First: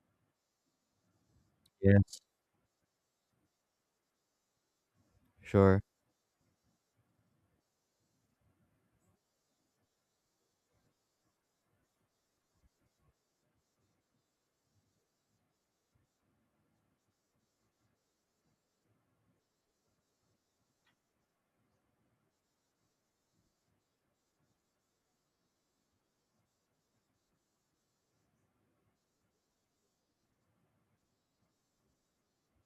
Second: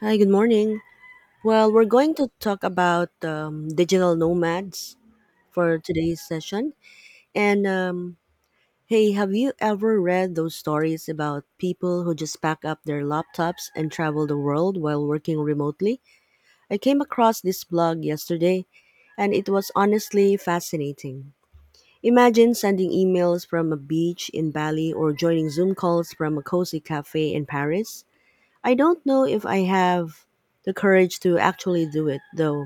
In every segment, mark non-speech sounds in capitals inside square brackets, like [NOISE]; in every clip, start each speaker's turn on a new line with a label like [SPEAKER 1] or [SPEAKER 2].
[SPEAKER 1] Hi, good morning. Well, we're going
[SPEAKER 2] Yes,
[SPEAKER 1] to talk about digital nomads for
[SPEAKER 2] sure.
[SPEAKER 1] today's session. And Hey, have you ever read those stories about people who just pack up their laptops and travel the world while working remotely? I came across this blog yesterday, and it was honestly fascinating. Imagine sending emails from a beach in Bali or joining Zoom calls from a cozy cafe in Paris. I don't know if I have the courage to actually do it, though.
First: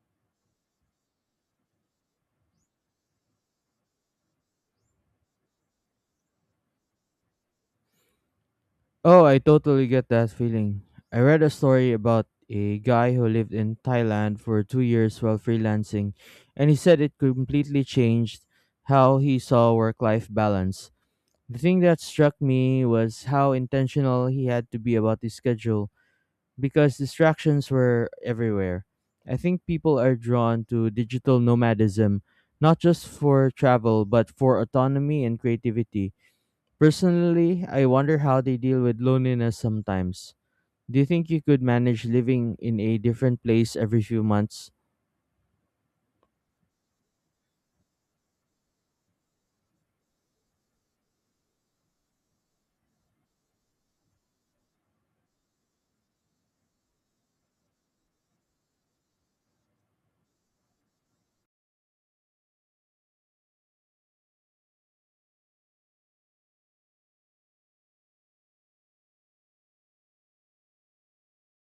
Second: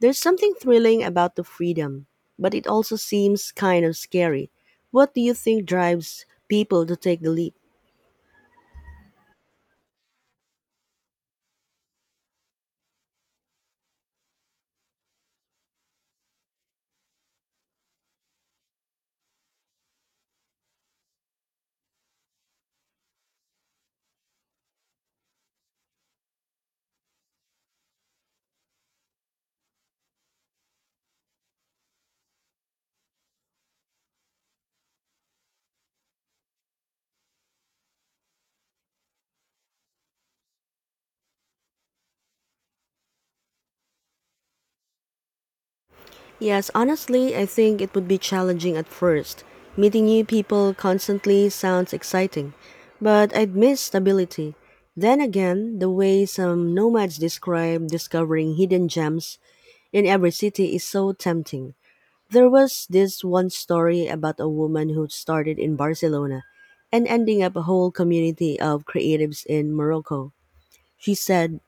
[SPEAKER 1] There's something thrilling about the freedom, but it also seems kind of scary. What do you think drives people to take the leap?
[SPEAKER 2] Oh, I totally get that feeling. I read a story about a guy who lived in Thailand for 2 years while freelancing, and he said it completely changed how he saw work life balance. The thing that struck me was how intentional he had to be about his schedule because distractions were everywhere. I think people are drawn to digital nomadism, not just for travel, but for autonomy and creativity. Personally, I wonder how they deal with loneliness sometimes. Do you think you could manage living in a different place every few months?
[SPEAKER 1] Yes, honestly, I think it would be challenging at first. Meeting new people constantly sounds exciting, but I'd miss stability. Then again, the way some nomads describe discovering hidden gems in every city is so tempting. There was this one story about a woman who started in Barcelona and ending up a whole community of creatives in Morocco. She said,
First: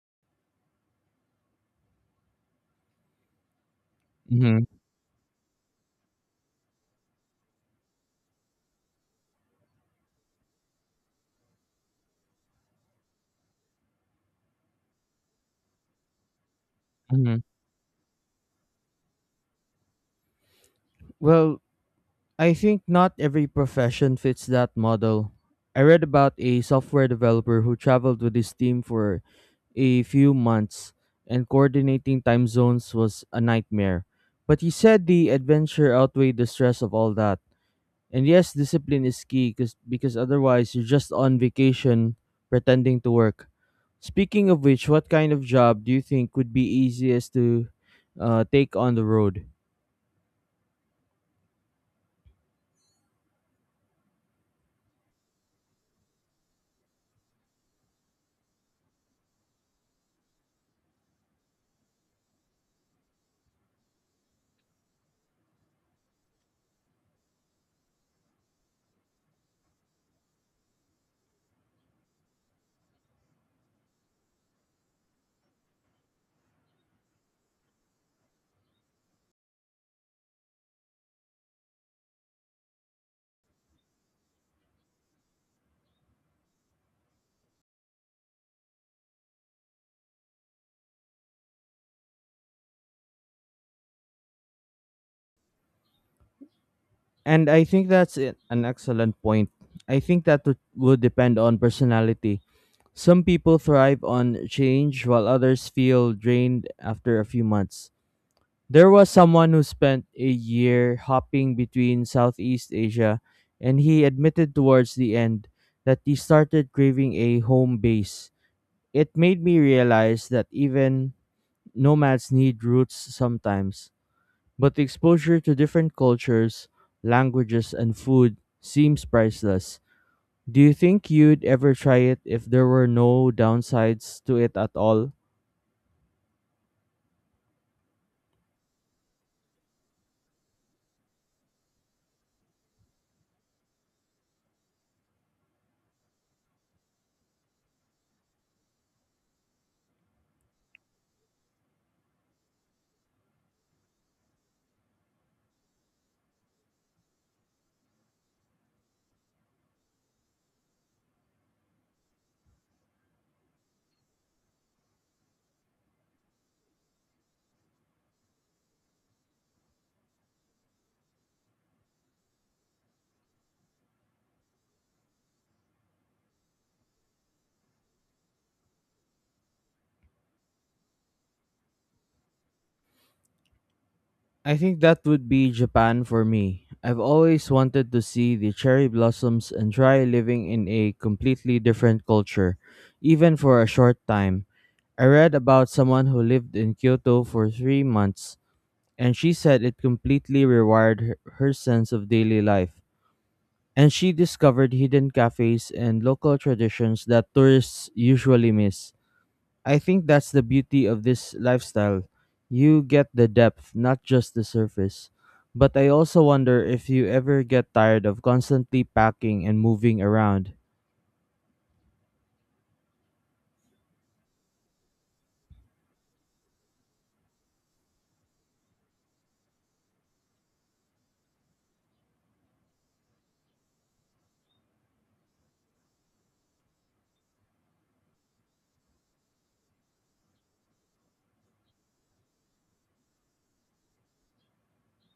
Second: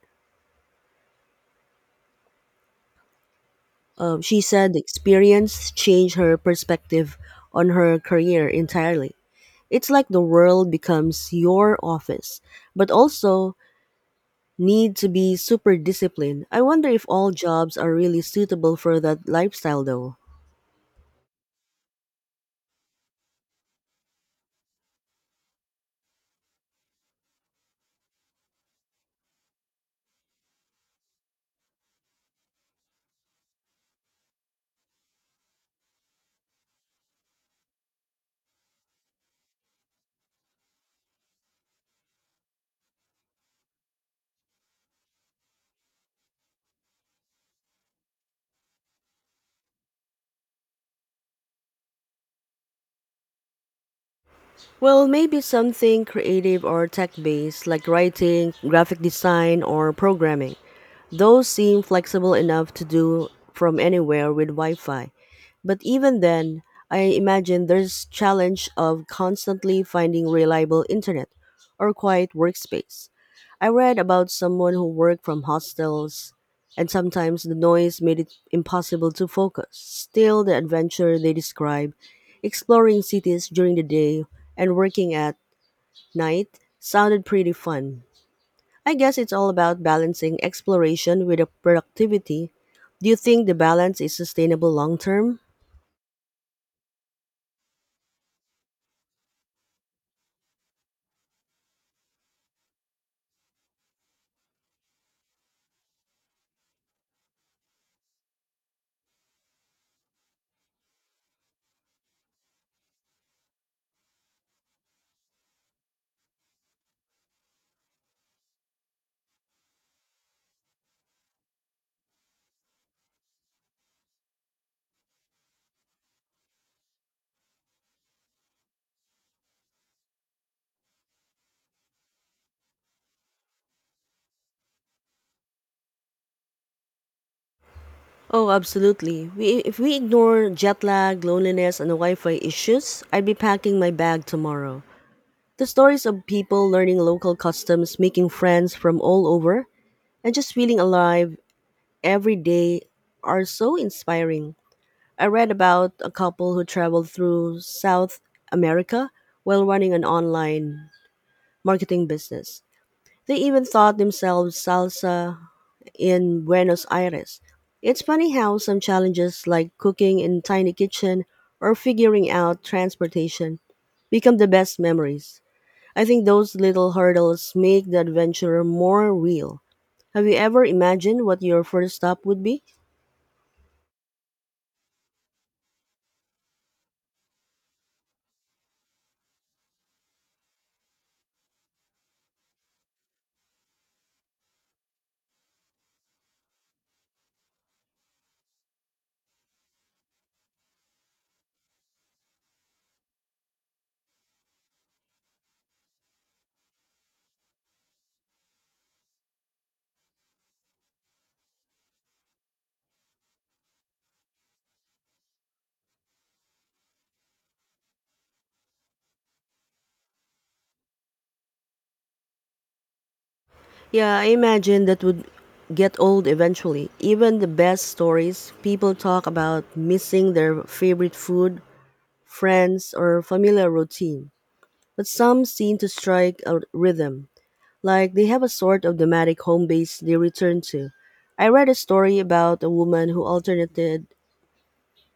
[SPEAKER 1] she
[SPEAKER 2] hmm
[SPEAKER 1] said the experience changed her perspective on her career entirely. It's like the world becomes your office, but also need to be super disciplined. I wonder if all
[SPEAKER 2] hmm
[SPEAKER 1] jobs are really suitable for that lifestyle though.
[SPEAKER 2] Well, I think not every profession fits that model. I read about a software developer who traveled with his team for a few months, and coordinating time zones was a nightmare. But he said the adventure outweighed the stress of all that. And yes, discipline is key because otherwise you're just on vacation pretending to work. Speaking of which, what kind of job do you think would be easiest to take on the road?
[SPEAKER 1] Well, maybe something creative or tech based like writing, graphic design, or programming. Those seem flexible enough to do from anywhere with Wi-Fi. But even then, I imagine there's challenge of constantly finding reliable internet or quiet workspace. I read about someone who worked from hostels and sometimes the noise made it impossible to focus. Still, the adventure they describe, exploring cities during the day and working at night, sounded pretty fun. I guess it's all about balancing exploration with the productivity. Do you think the balance is sustainable long term?
[SPEAKER 2] And I think an excellent point. I think that would depend on personality. Some people thrive on change while others feel drained after a few months. There was someone who spent a year hopping between Southeast Asia, and he admitted towards the end that he started craving a home base. It made me realize that even nomads need roots sometimes, but the exposure to different cultures, languages, and food seems priceless. Do you think you'd ever try it if there were no downsides to it at all?
[SPEAKER 1] Oh, absolutely. We, if we ignore jet lag, loneliness, and Wi Fi issues, I'd be packing my bag tomorrow. The stories of people learning local customs, making friends from all over, and just feeling alive every day are so inspiring. I read about a couple who traveled through South America while running an online marketing business. They even taught themselves salsa in Buenos Aires. It's funny how some challenges like cooking in tiny kitchen or figuring out transportation become the best memories. I think those little hurdles make the adventure more real. Have you ever imagined what your first stop would be?
[SPEAKER 2] I think that would be Japan for me. I've always wanted to see the cherry blossoms and try living in a completely different culture, even for a short time. I read about someone who lived in Kyoto for 3 months, and she said it completely rewired her sense of daily life. And she discovered hidden cafes and local traditions that tourists usually miss. I think that's the beauty of this lifestyle. You get the depth, not just the surface. But I also wonder if you ever get tired of constantly packing and moving around.
[SPEAKER 1] Yeah, I imagine that would get old eventually. Even the best stories, people talk about missing their favorite food, friends, or familiar routine, but some seem to strike a rhythm, like they have a sort of nomadic home base they return to. I read a story about a woman who alternated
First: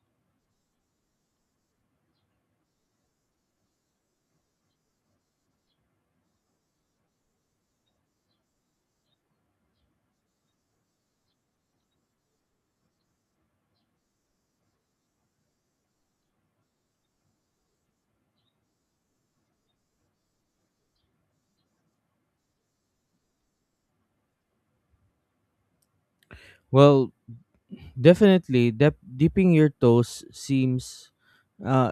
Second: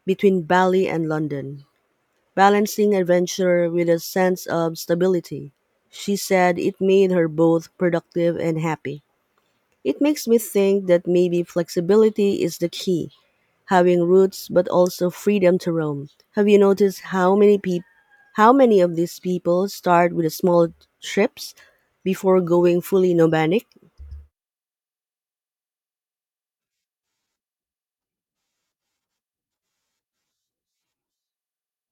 [SPEAKER 1] between Bali and London, balancing adventure with a sense of stability. She said it made her both productive and happy. It makes me think that maybe flexibility is the key, having roots but also freedom to roam. Have you noticed how many how many of these people start with small trips before going fully nomadic?
[SPEAKER 2] Well, definitely, dep dipping your toes seems, uh,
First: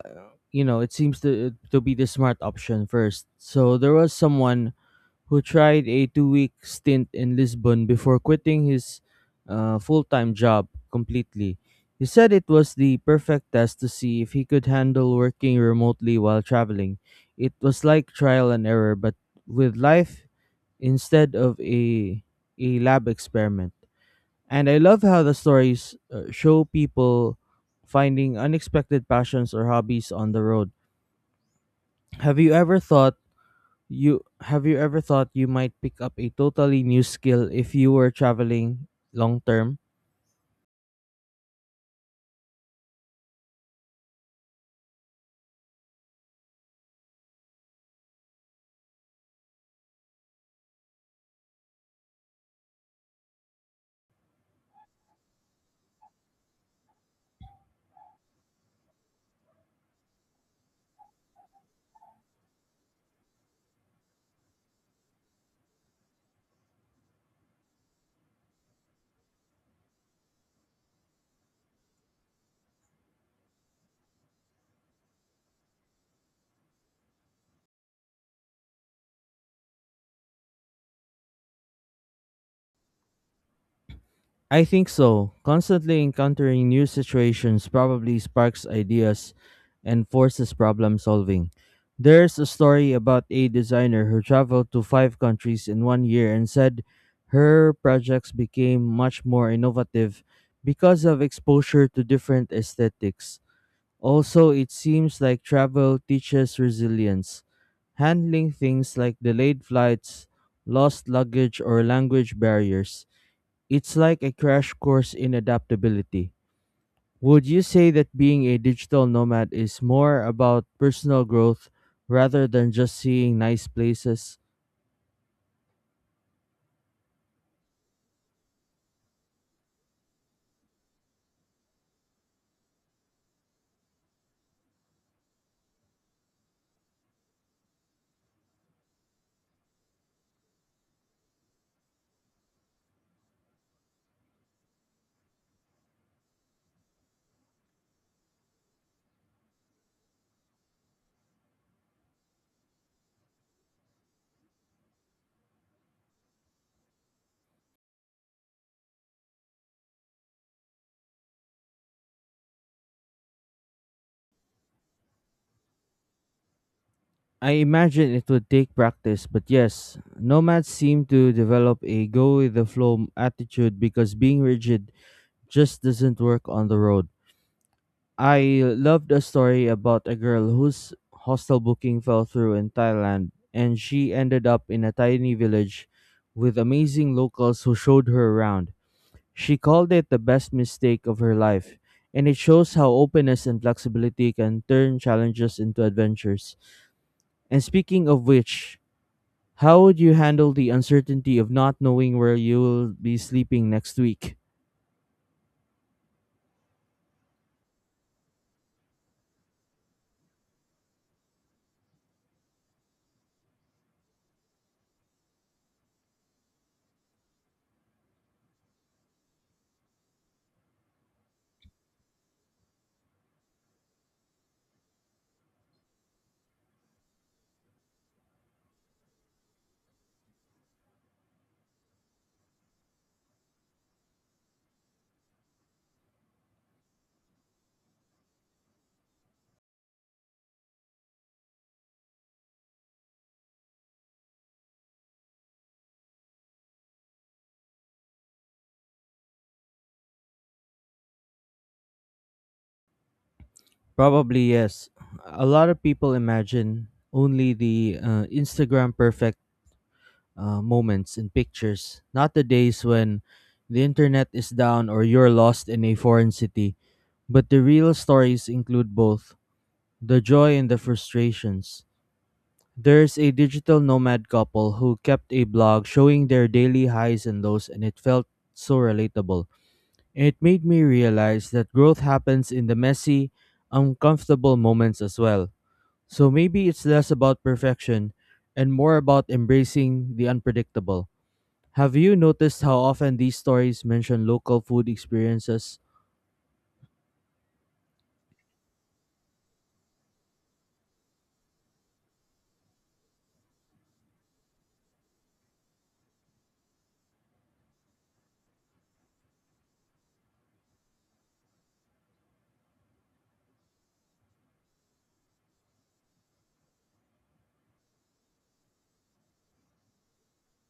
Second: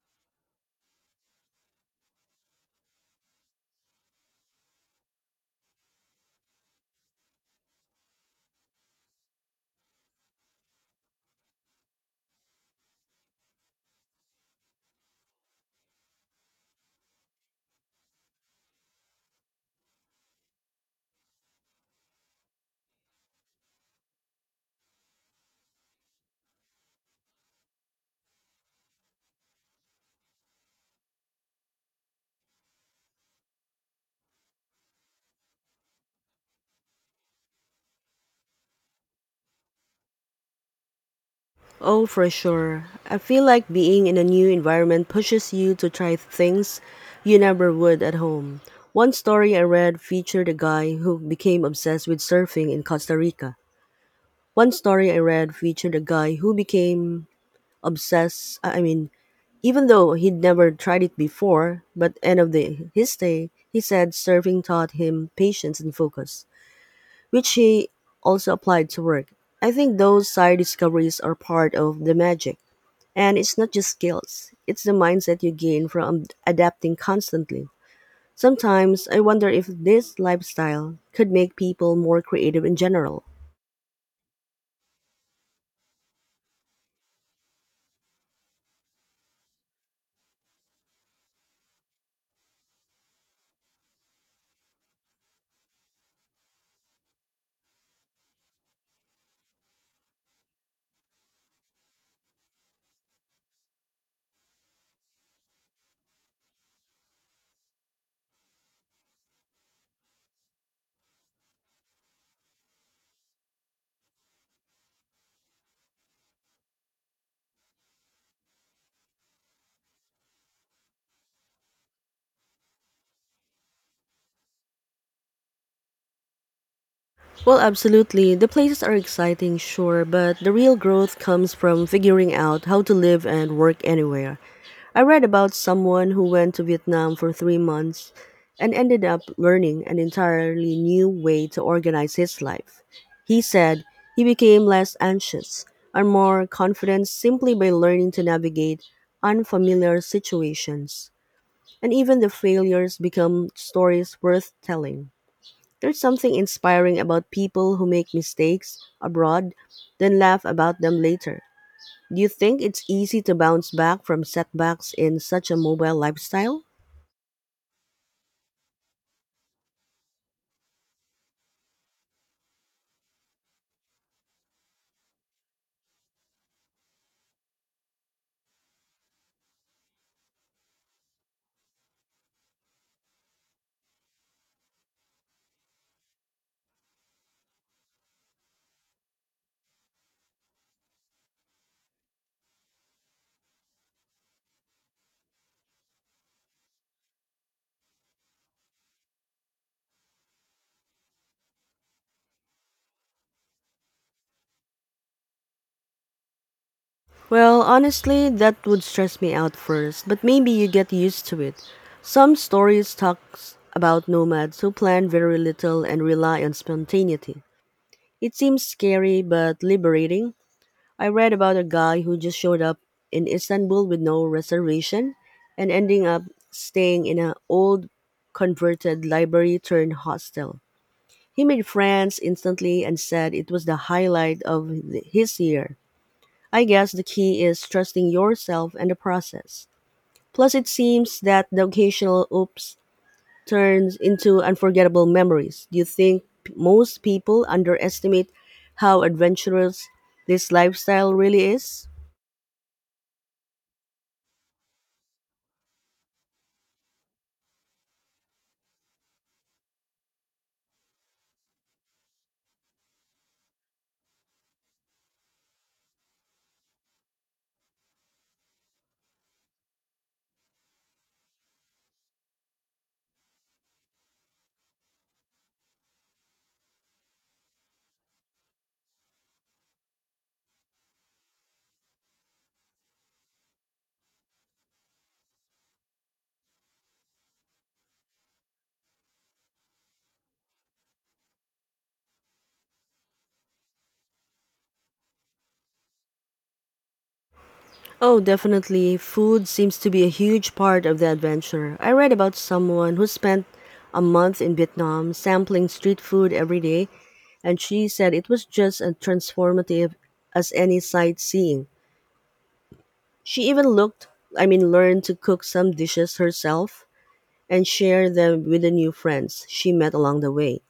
[SPEAKER 2] it seems to be the smart option first. So there was someone who tried a 2-week stint in Lisbon before quitting his full time job completely. He said it was the perfect test to see if he could handle working remotely while traveling. It was like trial and error, but with life instead of a lab experiment. And I love how the stories show people finding unexpected passions or hobbies on the road. Have you ever thought? Have you ever thought you might pick up a totally new skill if you were traveling long term?
[SPEAKER 1] Oh, for sure. I feel like being in a new environment pushes you to try things you never would at home. One story I read featured a guy who became obsessed with surfing in Costa Rica. One story I read featured a guy who became obsessed, I mean, even though he'd never tried it before, but his day, he said surfing taught him patience and focus, which he also applied to work. I think those side discoveries are part of the magic. And it's not just skills, it's the mindset you gain from adapting constantly. Sometimes I wonder if this lifestyle could make people more creative in general.
[SPEAKER 2] I think so. Constantly encountering new situations probably sparks ideas and forces problem solving. There's a story about a designer who traveled to five countries in one year and said her projects became much more innovative because of exposure to different aesthetics. Also, it seems like travel teaches resilience. Handling things like delayed flights, lost luggage, or language barriers. It's like a crash course in adaptability. Would you say that being a digital nomad is more about personal growth rather than just seeing nice places?
[SPEAKER 1] Well, absolutely. The places are exciting, sure, but the real growth comes from figuring out how to live and work anywhere. I read about someone who went to Vietnam for 3 months and ended up learning an entirely new way to organize his life. He said he became less anxious and more confident simply by learning to navigate unfamiliar situations. And even the failures become stories worth telling. There's something inspiring about people who make mistakes abroad, then laugh about them later. Do you think it's easy to bounce back from setbacks in such a mobile lifestyle?
[SPEAKER 2] I imagine it would take practice, but yes, nomads seem to develop a go with the flow attitude because being rigid just doesn't work on the road. I love the story about a girl whose hostel booking fell through in Thailand, and she ended up in a tiny village with amazing locals who showed her around. She called it the best mistake of her life, and it shows how openness and flexibility can turn challenges into adventures. And speaking of which, how would you handle the uncertainty of not knowing where you will be sleeping next week?
[SPEAKER 1] Well, honestly, that would stress me out first, but maybe you get used to it. Some stories talk about nomads who plan very little and rely on spontaneity. It seems scary but liberating. I read about a guy who just showed up in Istanbul with no reservation and ending up staying in an old converted library turned hostel. He made friends instantly and said it was the highlight of his year. I guess the key is trusting yourself and the process. Plus, it seems that the occasional oops turns into unforgettable memories. Do you think most people underestimate how adventurous this lifestyle really is?
[SPEAKER 2] Probably yes. A lot of people imagine only the Instagram perfect moments and pictures, not the days when the internet is down or you're lost in a foreign city. But the real stories include both the joy and the frustrations. There's a digital nomad couple who kept a blog showing their daily highs and lows, and it felt so relatable. It made me realize that growth happens in the messy, uncomfortable moments as well. So maybe it's less about perfection and more about embracing the unpredictable. Have you noticed how often these stories mention local food experiences?
[SPEAKER 1] Oh, definitely. Food seems to be a huge part of the adventure. I read about someone who spent a month in Vietnam sampling street food every day and she said it was just as transformative as any sightseeing. She even I mean, learned to cook some dishes herself and share them with the new friends she met along the way.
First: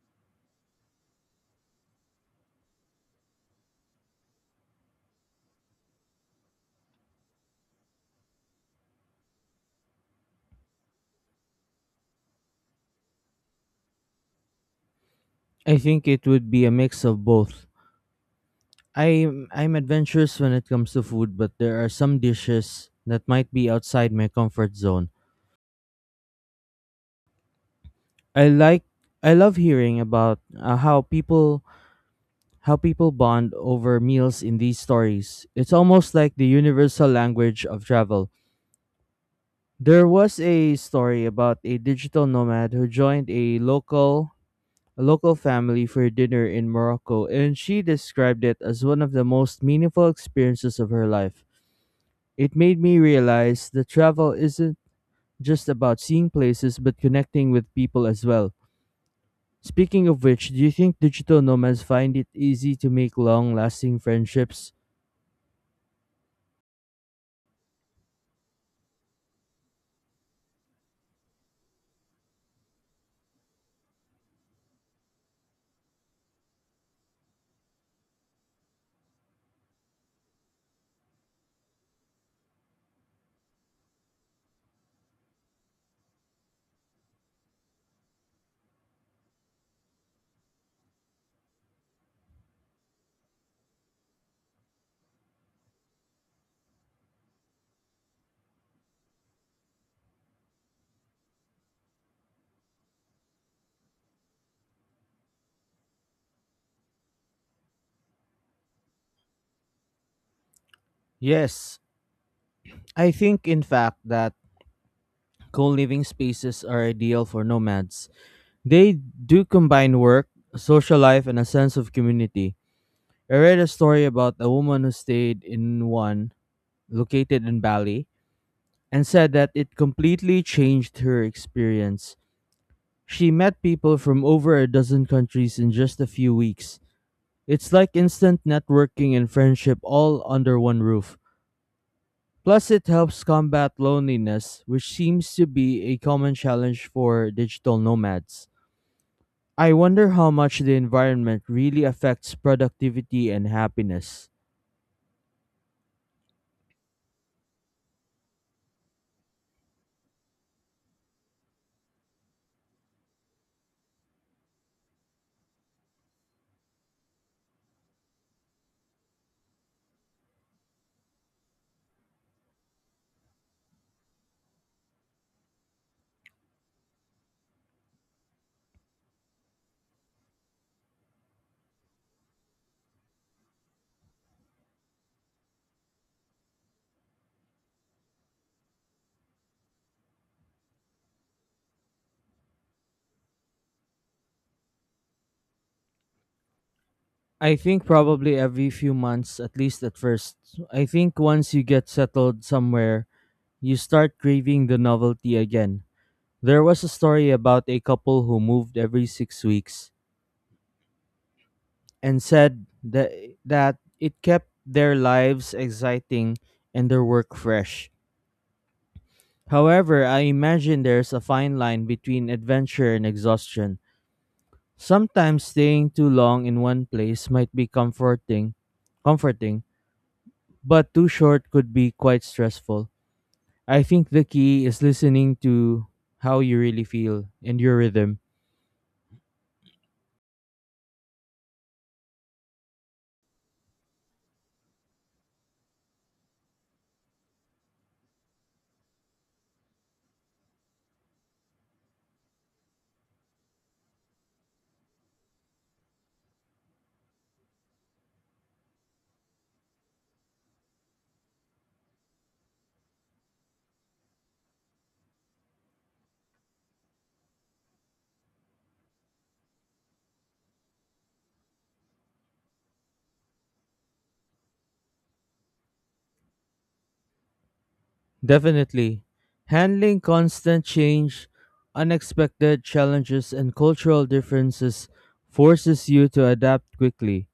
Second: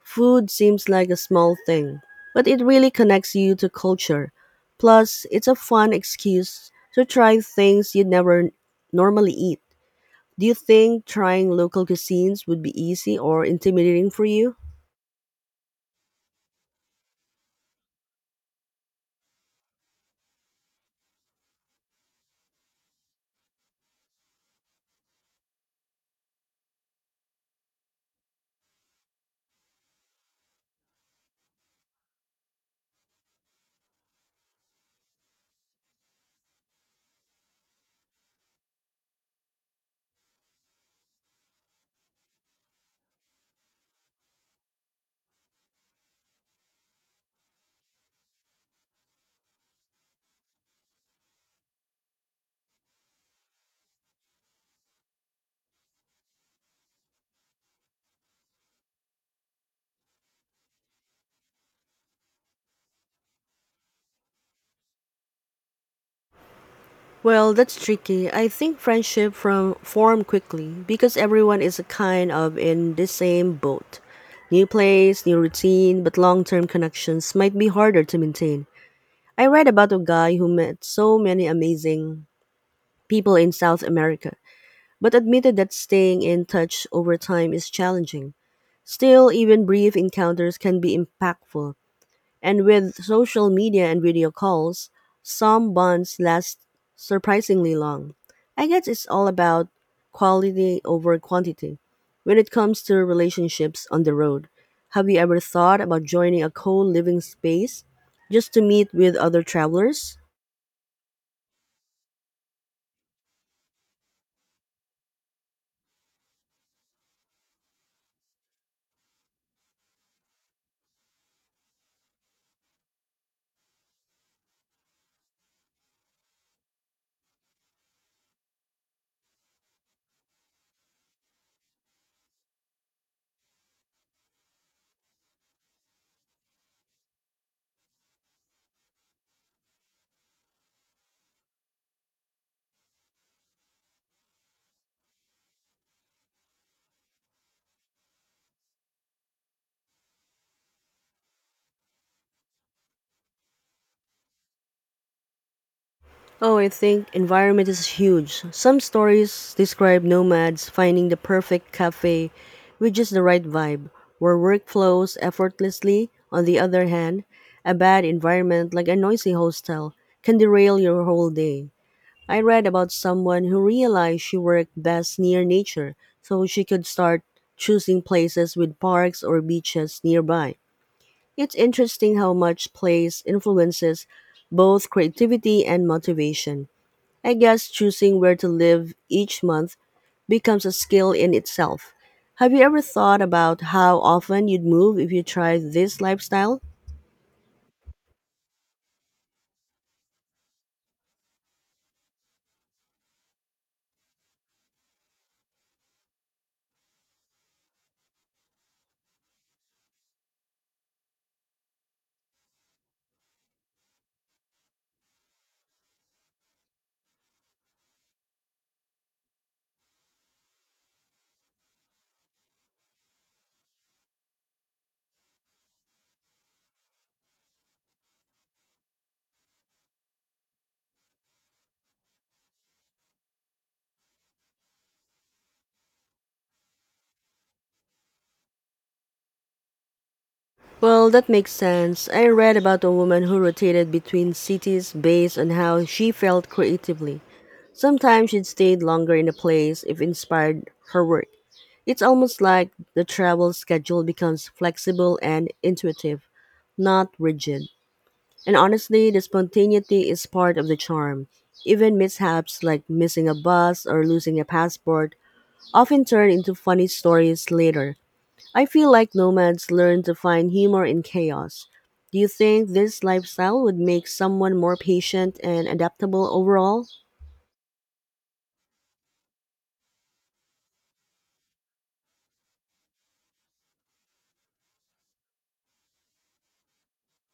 [SPEAKER 1] Food seems like a small thing, but it really connects you to culture. Plus, it's a fun excuse to try things you'd never normally eat. Do you think trying local cuisines would be easy or intimidating for you?
[SPEAKER 2] I think it would be a mix of both. I'm adventurous when it comes to food, but there are some dishes that might be outside my comfort zone. I like I love hearing about how people bond over meals in these stories. It's almost like the universal language of travel. There was a story about a digital nomad who joined a local family for dinner in Morocco, and she described it as one of the most meaningful experiences of her life. It made me realize that travel isn't just about seeing places but connecting with people as well. Speaking of which, do you think digital nomads find it easy to make long-lasting friendships?
[SPEAKER 1] Well, that's tricky. I think friendship from form quickly because everyone is a kind of in the same boat. New place, new routine, but long-term connections might be harder to maintain. I read about a guy who met so many amazing people in South America, but admitted that staying in touch over time is challenging. Still, even brief encounters can be impactful. And with social media and video calls, some bonds last surprisingly long. I guess it's all about quality over quantity. When it comes to relationships on the road, have you ever thought about joining a co living space just to meet with other travelers?
[SPEAKER 2] Yes, I think in fact that co-living spaces are ideal for nomads. They do combine work, social life, and a sense of community. I read a story about a woman who stayed in one located in Bali and said that it completely changed her experience. She met people from over a dozen countries in just a few weeks. It's like instant networking and friendship all under one roof. Plus, it helps combat loneliness, which seems to be a common challenge for digital nomads. I wonder how much the environment really affects productivity and happiness.
[SPEAKER 1] Oh, I think environment is huge. Some stories describe nomads finding the perfect cafe with just the right vibe, where work flows effortlessly. On the other hand, a bad environment like a noisy hostel can derail your whole day. I read about someone who realized she worked best near nature, so she could start choosing places with parks or beaches nearby. It's interesting how much place influences both creativity and motivation. I guess choosing where to live each month becomes a skill in itself. Have you ever thought about how often you'd move if you tried this lifestyle?
[SPEAKER 2] I think probably every few months, at least at first. I think once you get settled somewhere, you start craving the novelty again. There was a story about a couple who moved every 6 weeks and said that it kept their lives exciting and their work fresh. However, I imagine there's a fine line between adventure and exhaustion. Sometimes staying too long in one place might be comforting, but too short could be quite stressful. I think the key is listening to how you really feel and your rhythm.
[SPEAKER 1] Well, that makes sense. I read about a woman who rotated between cities based on how she felt creatively. Sometimes she'd stayed longer in a place if inspired her work. It's almost like the travel schedule becomes flexible and intuitive, not rigid. And honestly, the spontaneity is part of the charm. Even mishaps like missing a bus or losing a passport often turn into funny stories later. I feel like nomads learn to find humor in chaos. Do you think this lifestyle would make someone more patient and adaptable overall?
[SPEAKER 2] Definitely. Handling constant change, unexpected challenges, and cultural differences forces you to adapt quickly.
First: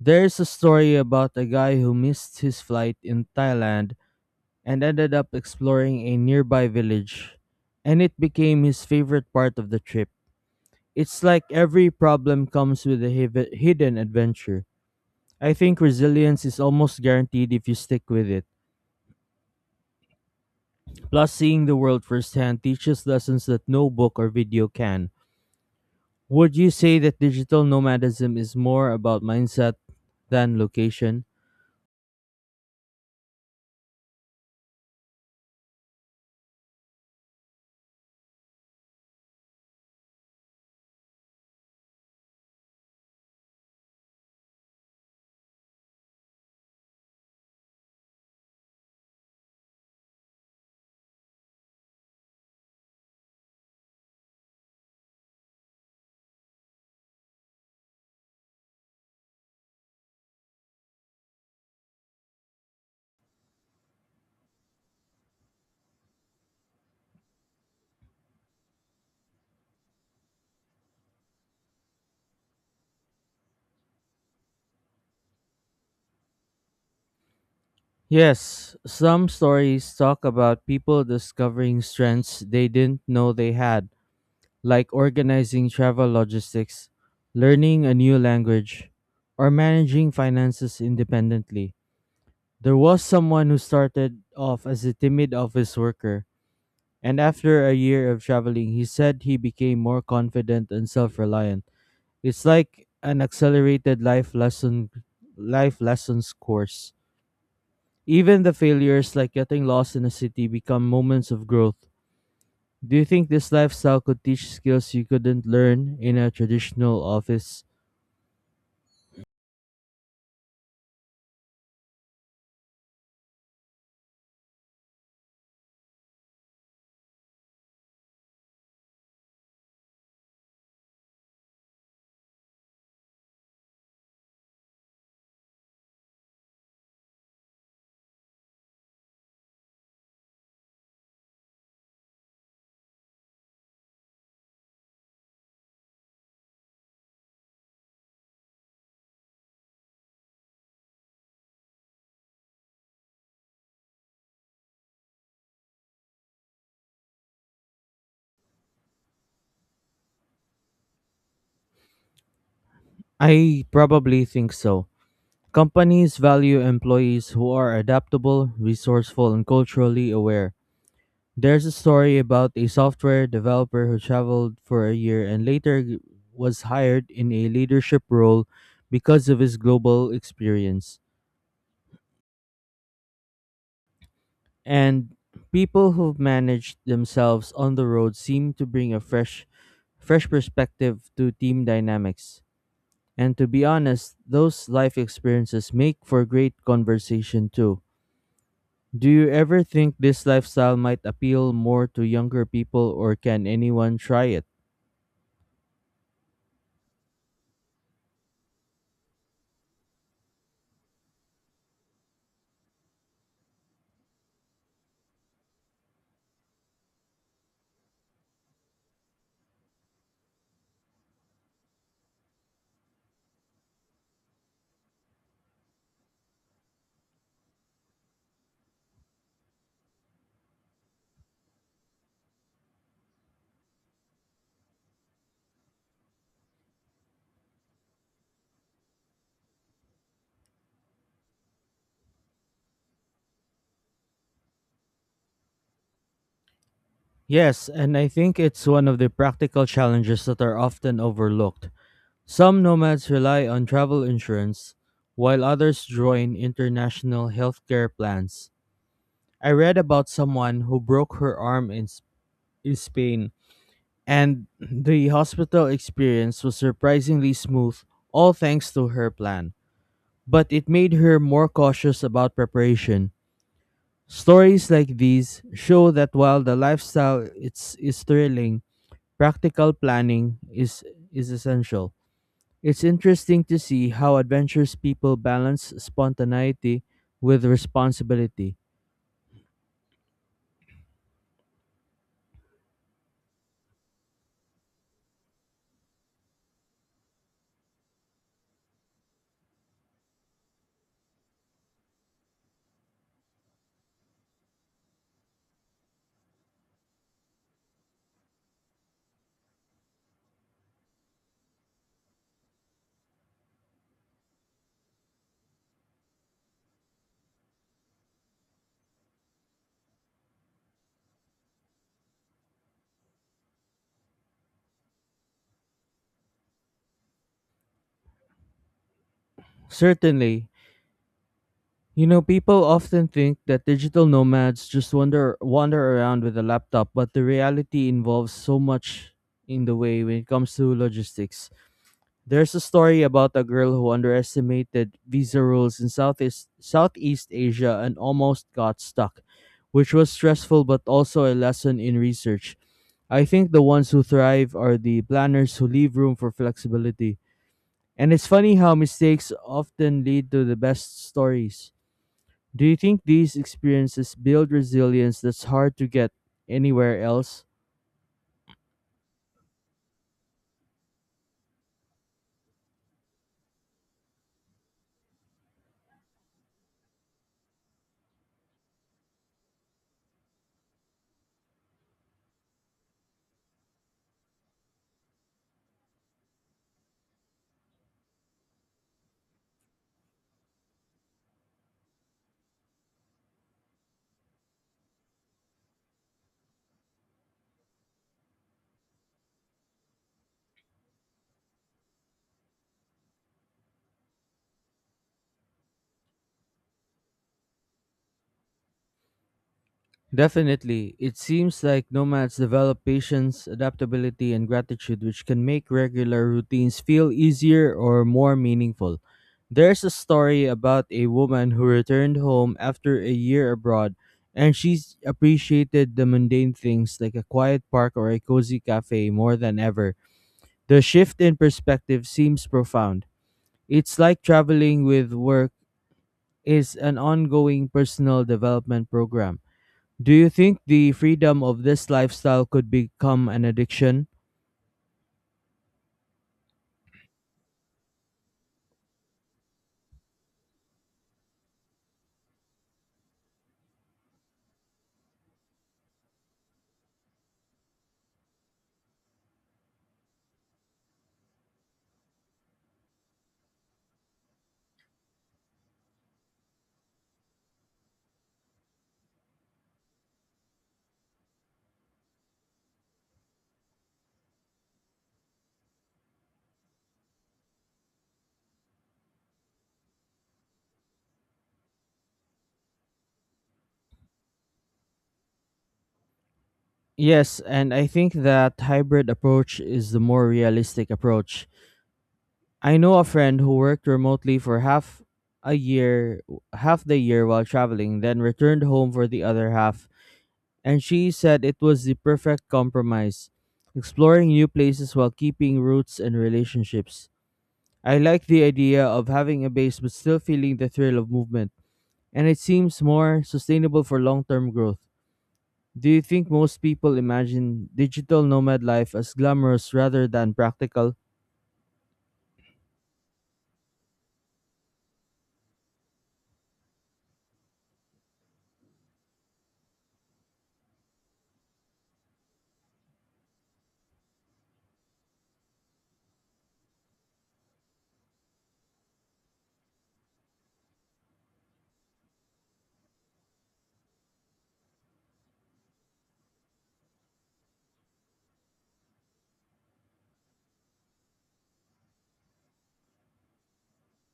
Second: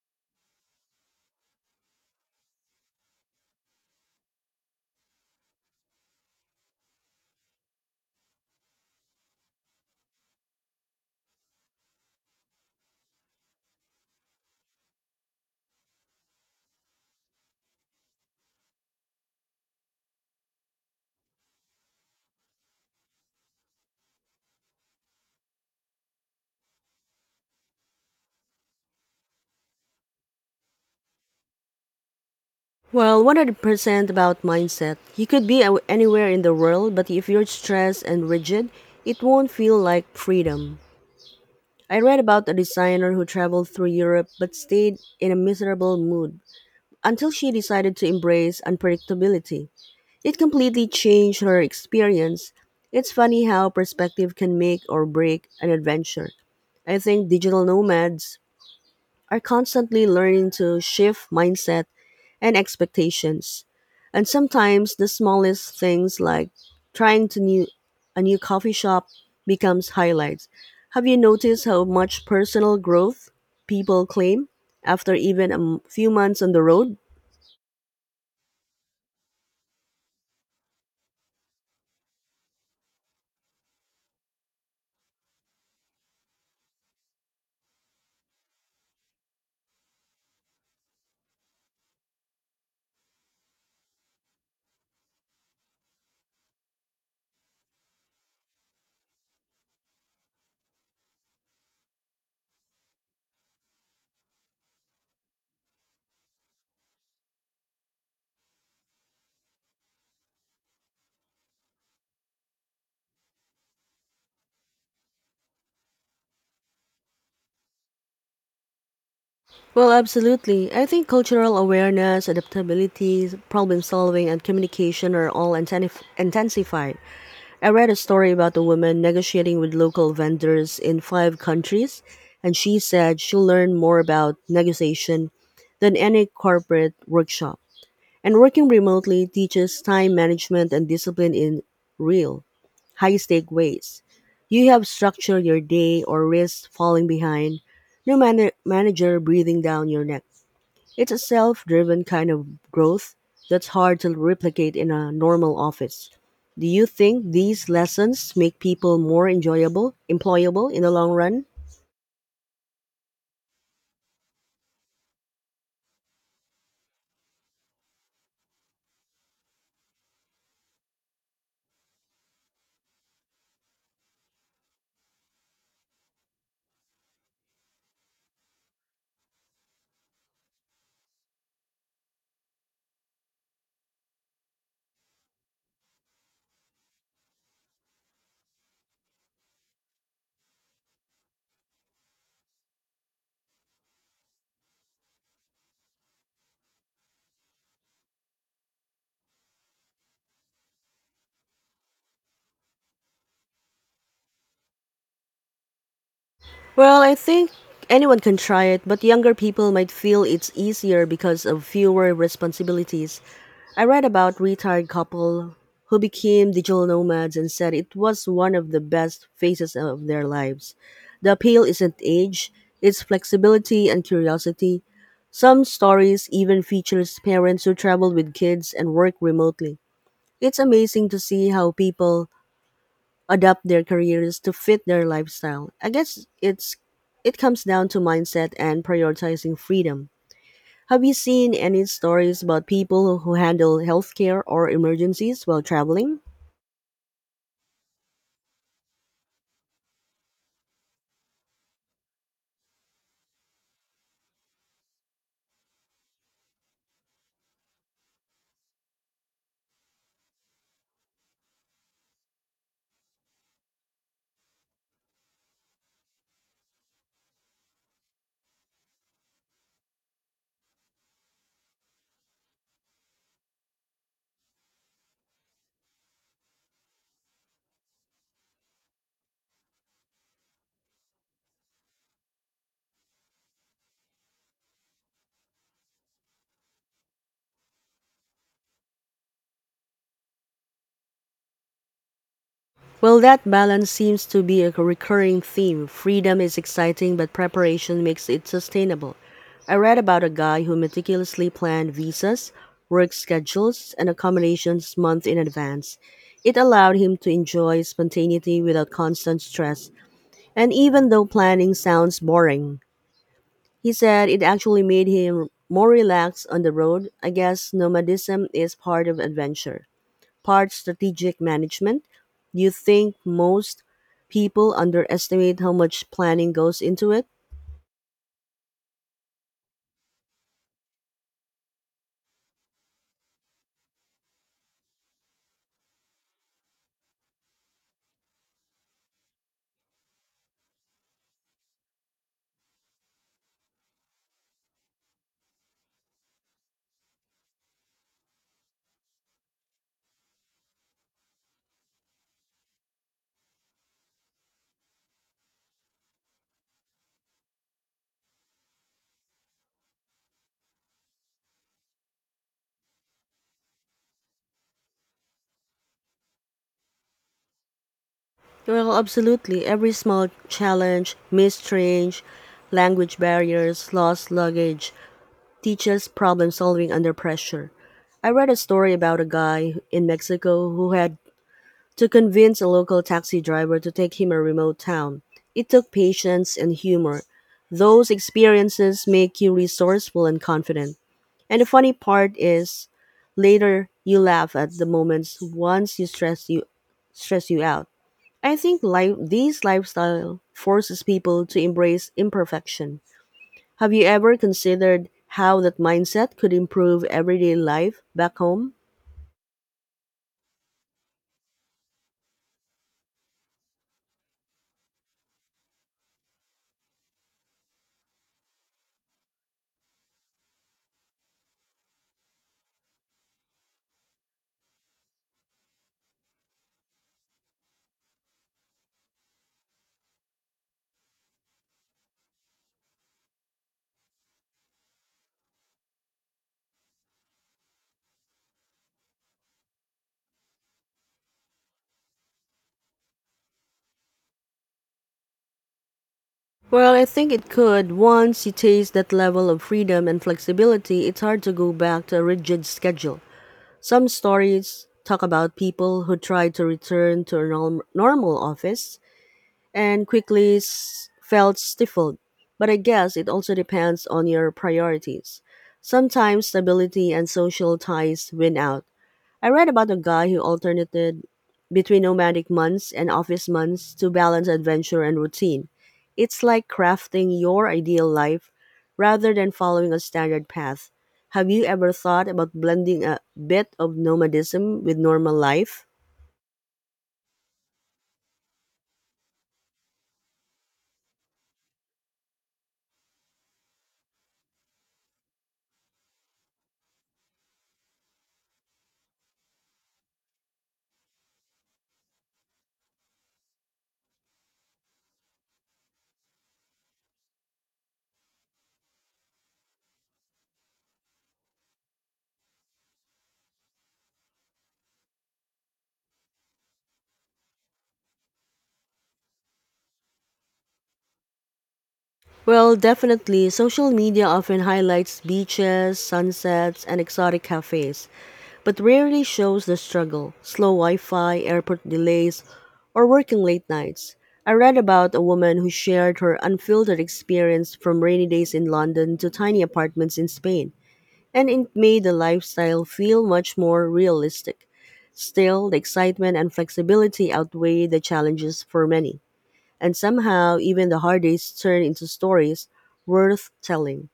[SPEAKER 2] There is a story about a guy who missed his flight in Thailand and ended up exploring a nearby village, and it became his favorite part of the trip. It's like every problem comes with a hidden adventure. I think resilience is almost guaranteed if you stick with it. Plus, seeing the world firsthand teaches lessons that no book or video can. Would you say that digital nomadism is more about mindset than location?
[SPEAKER 1] Well, 100% about mindset. You could be anywhere in the world, but if you're stressed and rigid, it won't feel like freedom. I read about a designer who traveled through Europe but stayed in a miserable mood until she decided to embrace unpredictability. It completely changed her experience. It's funny how perspective can make or break an adventure. I think digital nomads are constantly learning to shift mindset and expectations. And sometimes the smallest things like trying to new a new coffee shop becomes highlights. Have you noticed how much personal growth people claim after even a few months on the road?
[SPEAKER 2] Yes, some stories talk about people discovering strengths they didn't know they had, like organizing travel logistics, learning a new language, or managing finances independently. There was someone who started off as a timid office worker, and after a year of traveling, he said he became more confident and self-reliant. It's like an accelerated life lessons course. Even the failures like getting lost in a city become moments of growth. Do you think this lifestyle could teach skills you couldn't learn in a traditional office?
[SPEAKER 1] Well, absolutely. I think cultural awareness, adaptability, problem solving, and communication are all intensified. I read a story about a woman negotiating with local vendors in 5 countries, and she said she learned more about negotiation than any corporate workshop. And working remotely teaches time management and discipline in real, high stake ways. You have structure your day or risk falling behind, no manager breathing down your neck. It's a self driven kind of growth that's hard to replicate in a normal office. Do you think these lessons make people more enjoyable, employable in the long run?
[SPEAKER 2] I probably think so. Companies value employees who are adaptable, resourceful, and culturally aware. There's a story about a software developer who traveled for a year and later was hired in a leadership role because of his global experience. And people who've managed themselves on the road seem to bring a fresh perspective to team dynamics. And to be honest, those life experiences make for great conversation too. Do you ever think this lifestyle might appeal more to younger people, or can anyone try it?
[SPEAKER 1] Well, I think anyone can try it, but younger people might feel it's easier because of fewer responsibilities. I read about retired couple who became digital nomads and said it was one of the best phases of their lives. The appeal isn't age, it's flexibility and curiosity. Some stories even features parents who travel with kids and work remotely. It's amazing to see how people adapt their careers to fit their lifestyle. I guess it comes down to mindset and prioritizing freedom. Have you seen any stories about people who handle healthcare or emergencies while traveling?
[SPEAKER 2] Yes, and I think it's one of the practical challenges that are often overlooked. Some nomads rely on travel insurance, while others join international healthcare plans. I read about someone who broke her arm in Spain, and the hospital experience was surprisingly smooth, all thanks to her plan. But it made her more cautious about preparation. Stories like these show that while the lifestyle is thrilling, practical planning is essential. It's interesting to see how adventurous people balance spontaneity with responsibility.
[SPEAKER 1] Well, that balance seems to be a recurring theme. Freedom is exciting, but preparation makes it sustainable. I read about a guy who meticulously planned visas, work schedules, and accommodations months in advance. It allowed him to enjoy spontaneity without constant stress. And even though planning sounds boring, he said it actually made him more relaxed on the road. I guess nomadism is part of adventure part strategic management. You think most people underestimate how much planning goes into it?
[SPEAKER 2] Certainly. You know, people often think that digital nomads just wander around with a laptop, but the reality involves so much in the way when it comes to logistics. There's a story about a girl who underestimated visa rules in Southeast Asia and almost got stuck, which was stressful but also a lesson in research. I think the ones who thrive are the planners who leave room for flexibility. And it's funny how mistakes often lead to the best stories. Do you think these experiences build resilience that's hard to get anywhere else?
[SPEAKER 1] Well, absolutely. Every small challenge, missed train, language barriers, lost luggage teaches problem solving under pressure. I read a story about a guy in Mexico who had to convince a local taxi driver to take him a remote town. It took patience and humor. Those experiences make you resourceful and confident. And the funny part is later you laugh at the moments once you stress you out. I think life these lifestyle forces people to embrace imperfection. Have you ever considered how that mindset could improve everyday life back home?
[SPEAKER 2] Definitely. It seems like nomads develop patience, adaptability, and gratitude, which can make regular routines feel easier or more meaningful. There's a story about a woman who returned home after a year abroad, and she appreciated the mundane things like a quiet park or a cozy cafe more than ever. The shift in perspective seems profound. It's like traveling with work is an ongoing personal development program. Do you think the freedom of this lifestyle could become an addiction?
[SPEAKER 1] Well, I think it could. Once you taste that level of freedom and flexibility, it's hard to go back to a rigid schedule. Some stories talk about people who try to return to a normal office and felt stifled. But I guess it also depends on your priorities. Sometimes stability and social ties win out. I read about a guy who alternated between nomadic months and office months to balance adventure and routine. It's like crafting your ideal life rather than following a standard path. Have you ever thought about blending a bit of nomadism with normal life?
[SPEAKER 2] Yes, and I think that hybrid approach is the more realistic approach. I know a friend who worked remotely for half a year, half the year while traveling, then returned home for the other half, and she said it was the perfect compromise, exploring new places while keeping roots and relationships. I like the idea of having a base but still feeling the thrill of movement, and it seems more sustainable for long term growth. Do you think most people imagine digital nomad life as glamorous rather than practical?
[SPEAKER 1] Well, definitely, social media often highlights beaches, sunsets, and exotic cafes, but rarely shows the struggle slow Wi Fi, airport delays, or working late nights. I read about a woman who shared her unfiltered experience from rainy days in London to tiny apartments in Spain, and it made the lifestyle feel much more realistic. Still, the excitement and flexibility outweigh the challenges for many. And somehow, even the hard days turn into stories worth telling.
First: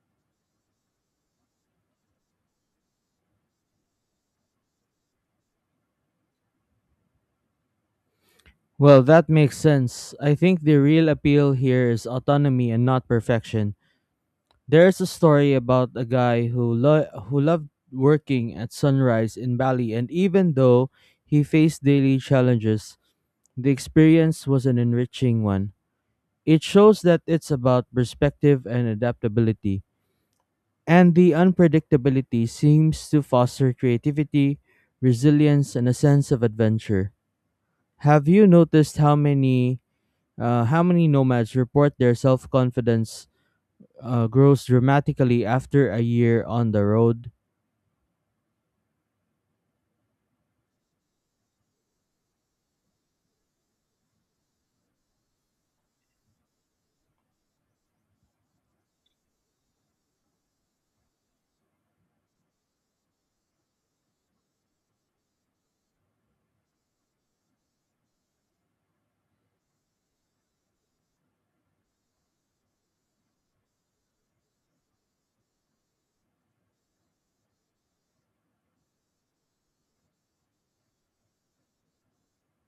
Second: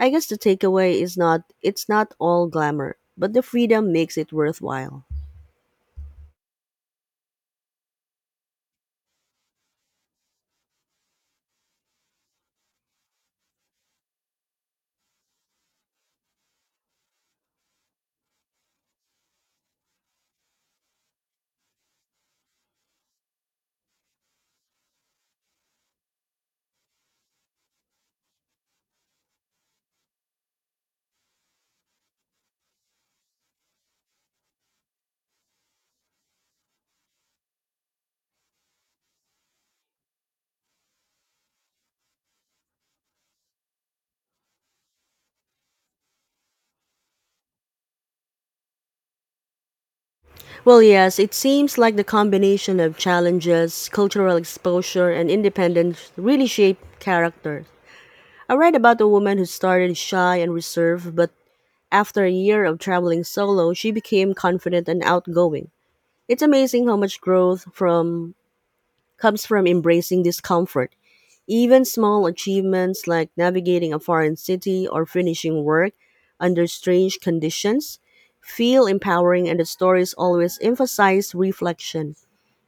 [SPEAKER 1] I guess the takeaway is not it's not all glamour, but the freedom makes it worthwhile.
[SPEAKER 2] Well, that makes sense. I think the real appeal here is autonomy and not perfection. There's a story about a guy who loved working at sunrise in Bali, and even though he faced daily challenges, the experience was an enriching one. It shows that it's about perspective and adaptability, and the unpredictability seems to foster creativity, resilience, and a sense of adventure. Have you noticed how many nomads report their self confidence grows dramatically after a year on the road?
[SPEAKER 1] Well, yes, it seems like the combination of challenges, cultural exposure, and independence really shape character. I read about a woman who started shy and reserved, but after a year of traveling solo, she became confident and outgoing. It's amazing how much growth from comes from embracing discomfort. Even small achievements like navigating a foreign city or finishing work under strange conditions feel empowering, and the stories always emphasize reflection.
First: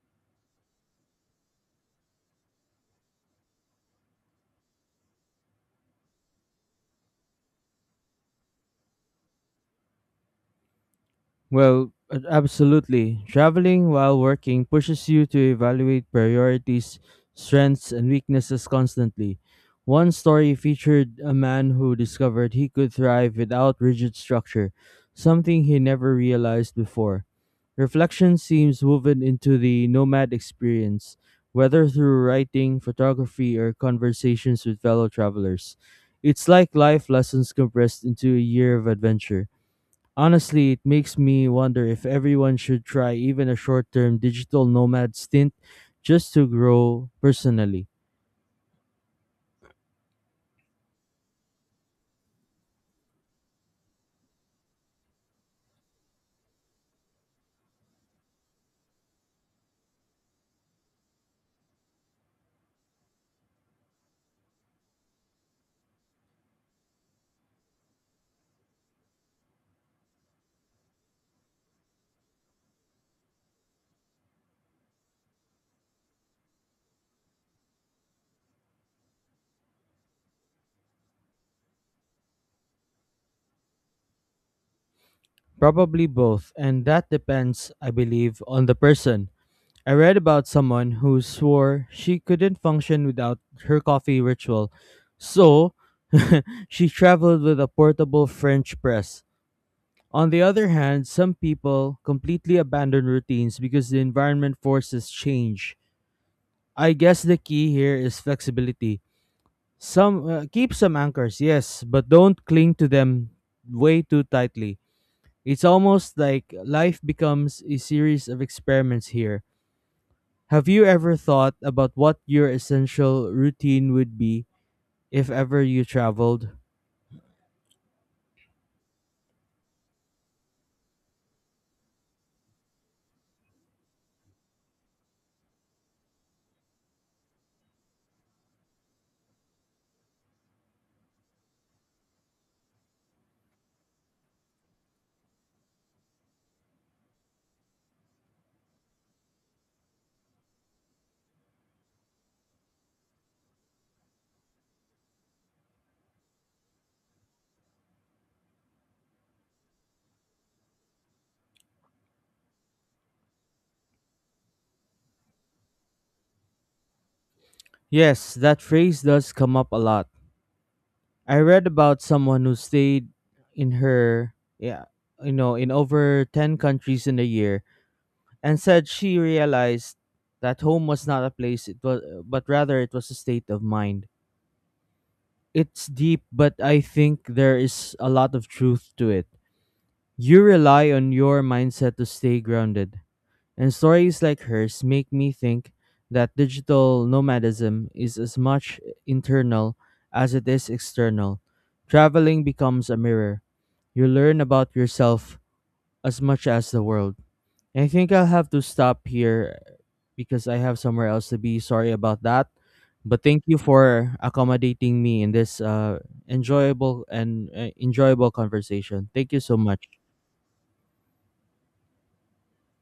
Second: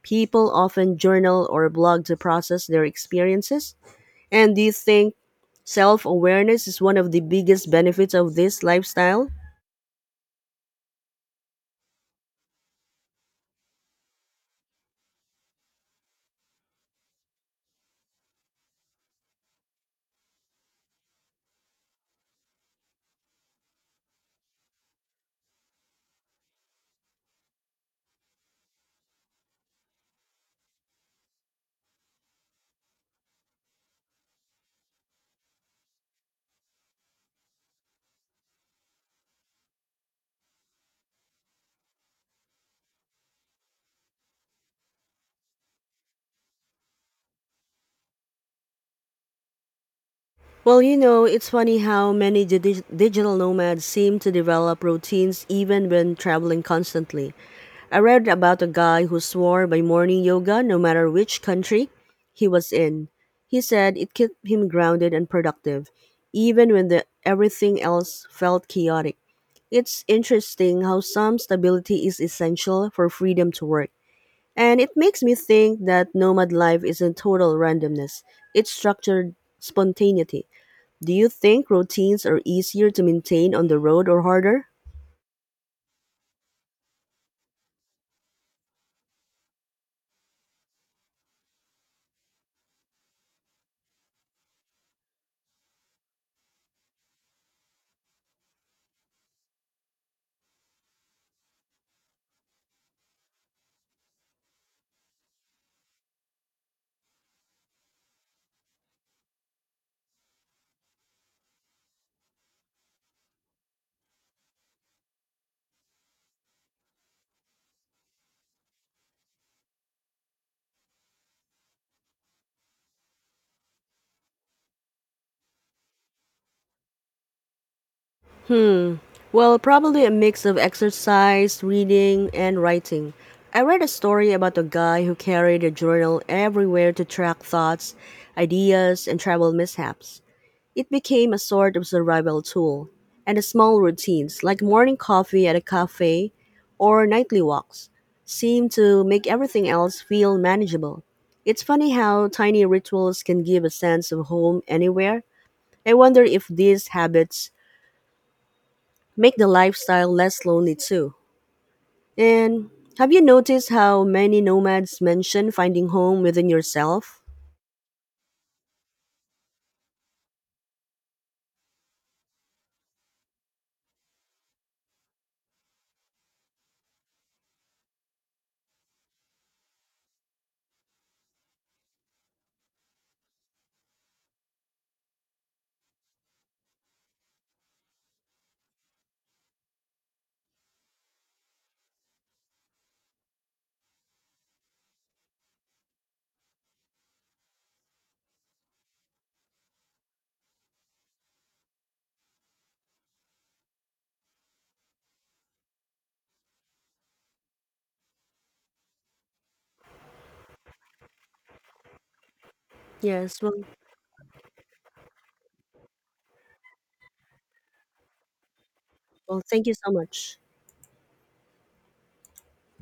[SPEAKER 1] People often journal or blog to process their experiences. And do you think self awareness is one of the biggest benefits of this lifestyle?
[SPEAKER 2] Well, absolutely. Traveling while working pushes you to evaluate priorities, strengths, and weaknesses constantly. One story featured a man who discovered he could thrive without rigid structure, something he never realized before. Reflection seems woven into the nomad experience, whether through writing, photography, or conversations with fellow travelers. It's like life lessons compressed into a year of adventure. Honestly, it makes me wonder if everyone should try even a short term digital nomad stint just to grow personally.
[SPEAKER 1] Well, you know, it's funny how many digital nomads seem to develop routines even when traveling constantly. I read about a guy who swore by morning yoga no matter which country he was in. He said it kept him grounded and productive, even when everything else felt chaotic. It's interesting how some stability is essential for freedom to work. And it makes me think that nomad life isn't total randomness, it's structured spontaneity. Do you think routines are easier to maintain on the road or harder?
[SPEAKER 2] Probably both, and that depends, I believe, on the person. I read about someone who swore she couldn't function without her coffee ritual, so [LAUGHS] she traveled with a portable French press. On the other hand, some people completely abandon routines because the environment forces change. I guess the key here is flexibility. Some keep some anchors, yes, but don't cling to them way too tightly. It's almost like life becomes a series of experiments here. Have you ever thought about what your essential routine would be if ever you traveled?
[SPEAKER 1] Hmm. Well, probably a mix of exercise, reading, and writing. I read a story about a guy who carried a journal everywhere to track thoughts, ideas, and travel mishaps. It became a sort of survival tool, and the small routines, like morning coffee at a cafe or nightly walks, seem to make everything else feel manageable. It's funny how tiny rituals can give a sense of home anywhere. I wonder if these habits make the lifestyle less lonely too. And have you noticed how many nomads mention finding home within yourself?
[SPEAKER 2] Yes, that phrase does come up a lot. I read about someone who stayed in her yeah, you know, in over 10 countries in a year, and said she realized that home was not a place, it was, but rather it was a state of mind. It's deep, but I think there is a lot of truth to it. You rely on your mindset to stay grounded, and stories like hers make me think that digital nomadism is as much internal as it is external. Traveling becomes a mirror. You learn about yourself as much as the world. I think I'll have to stop here because I have somewhere else to be. Sorry about that. But thank
[SPEAKER 1] Yes, well,
[SPEAKER 2] you for accommodating me in this enjoyable conversation. Thank
[SPEAKER 1] well
[SPEAKER 2] you so
[SPEAKER 1] thank you so
[SPEAKER 2] much.
[SPEAKER 1] much.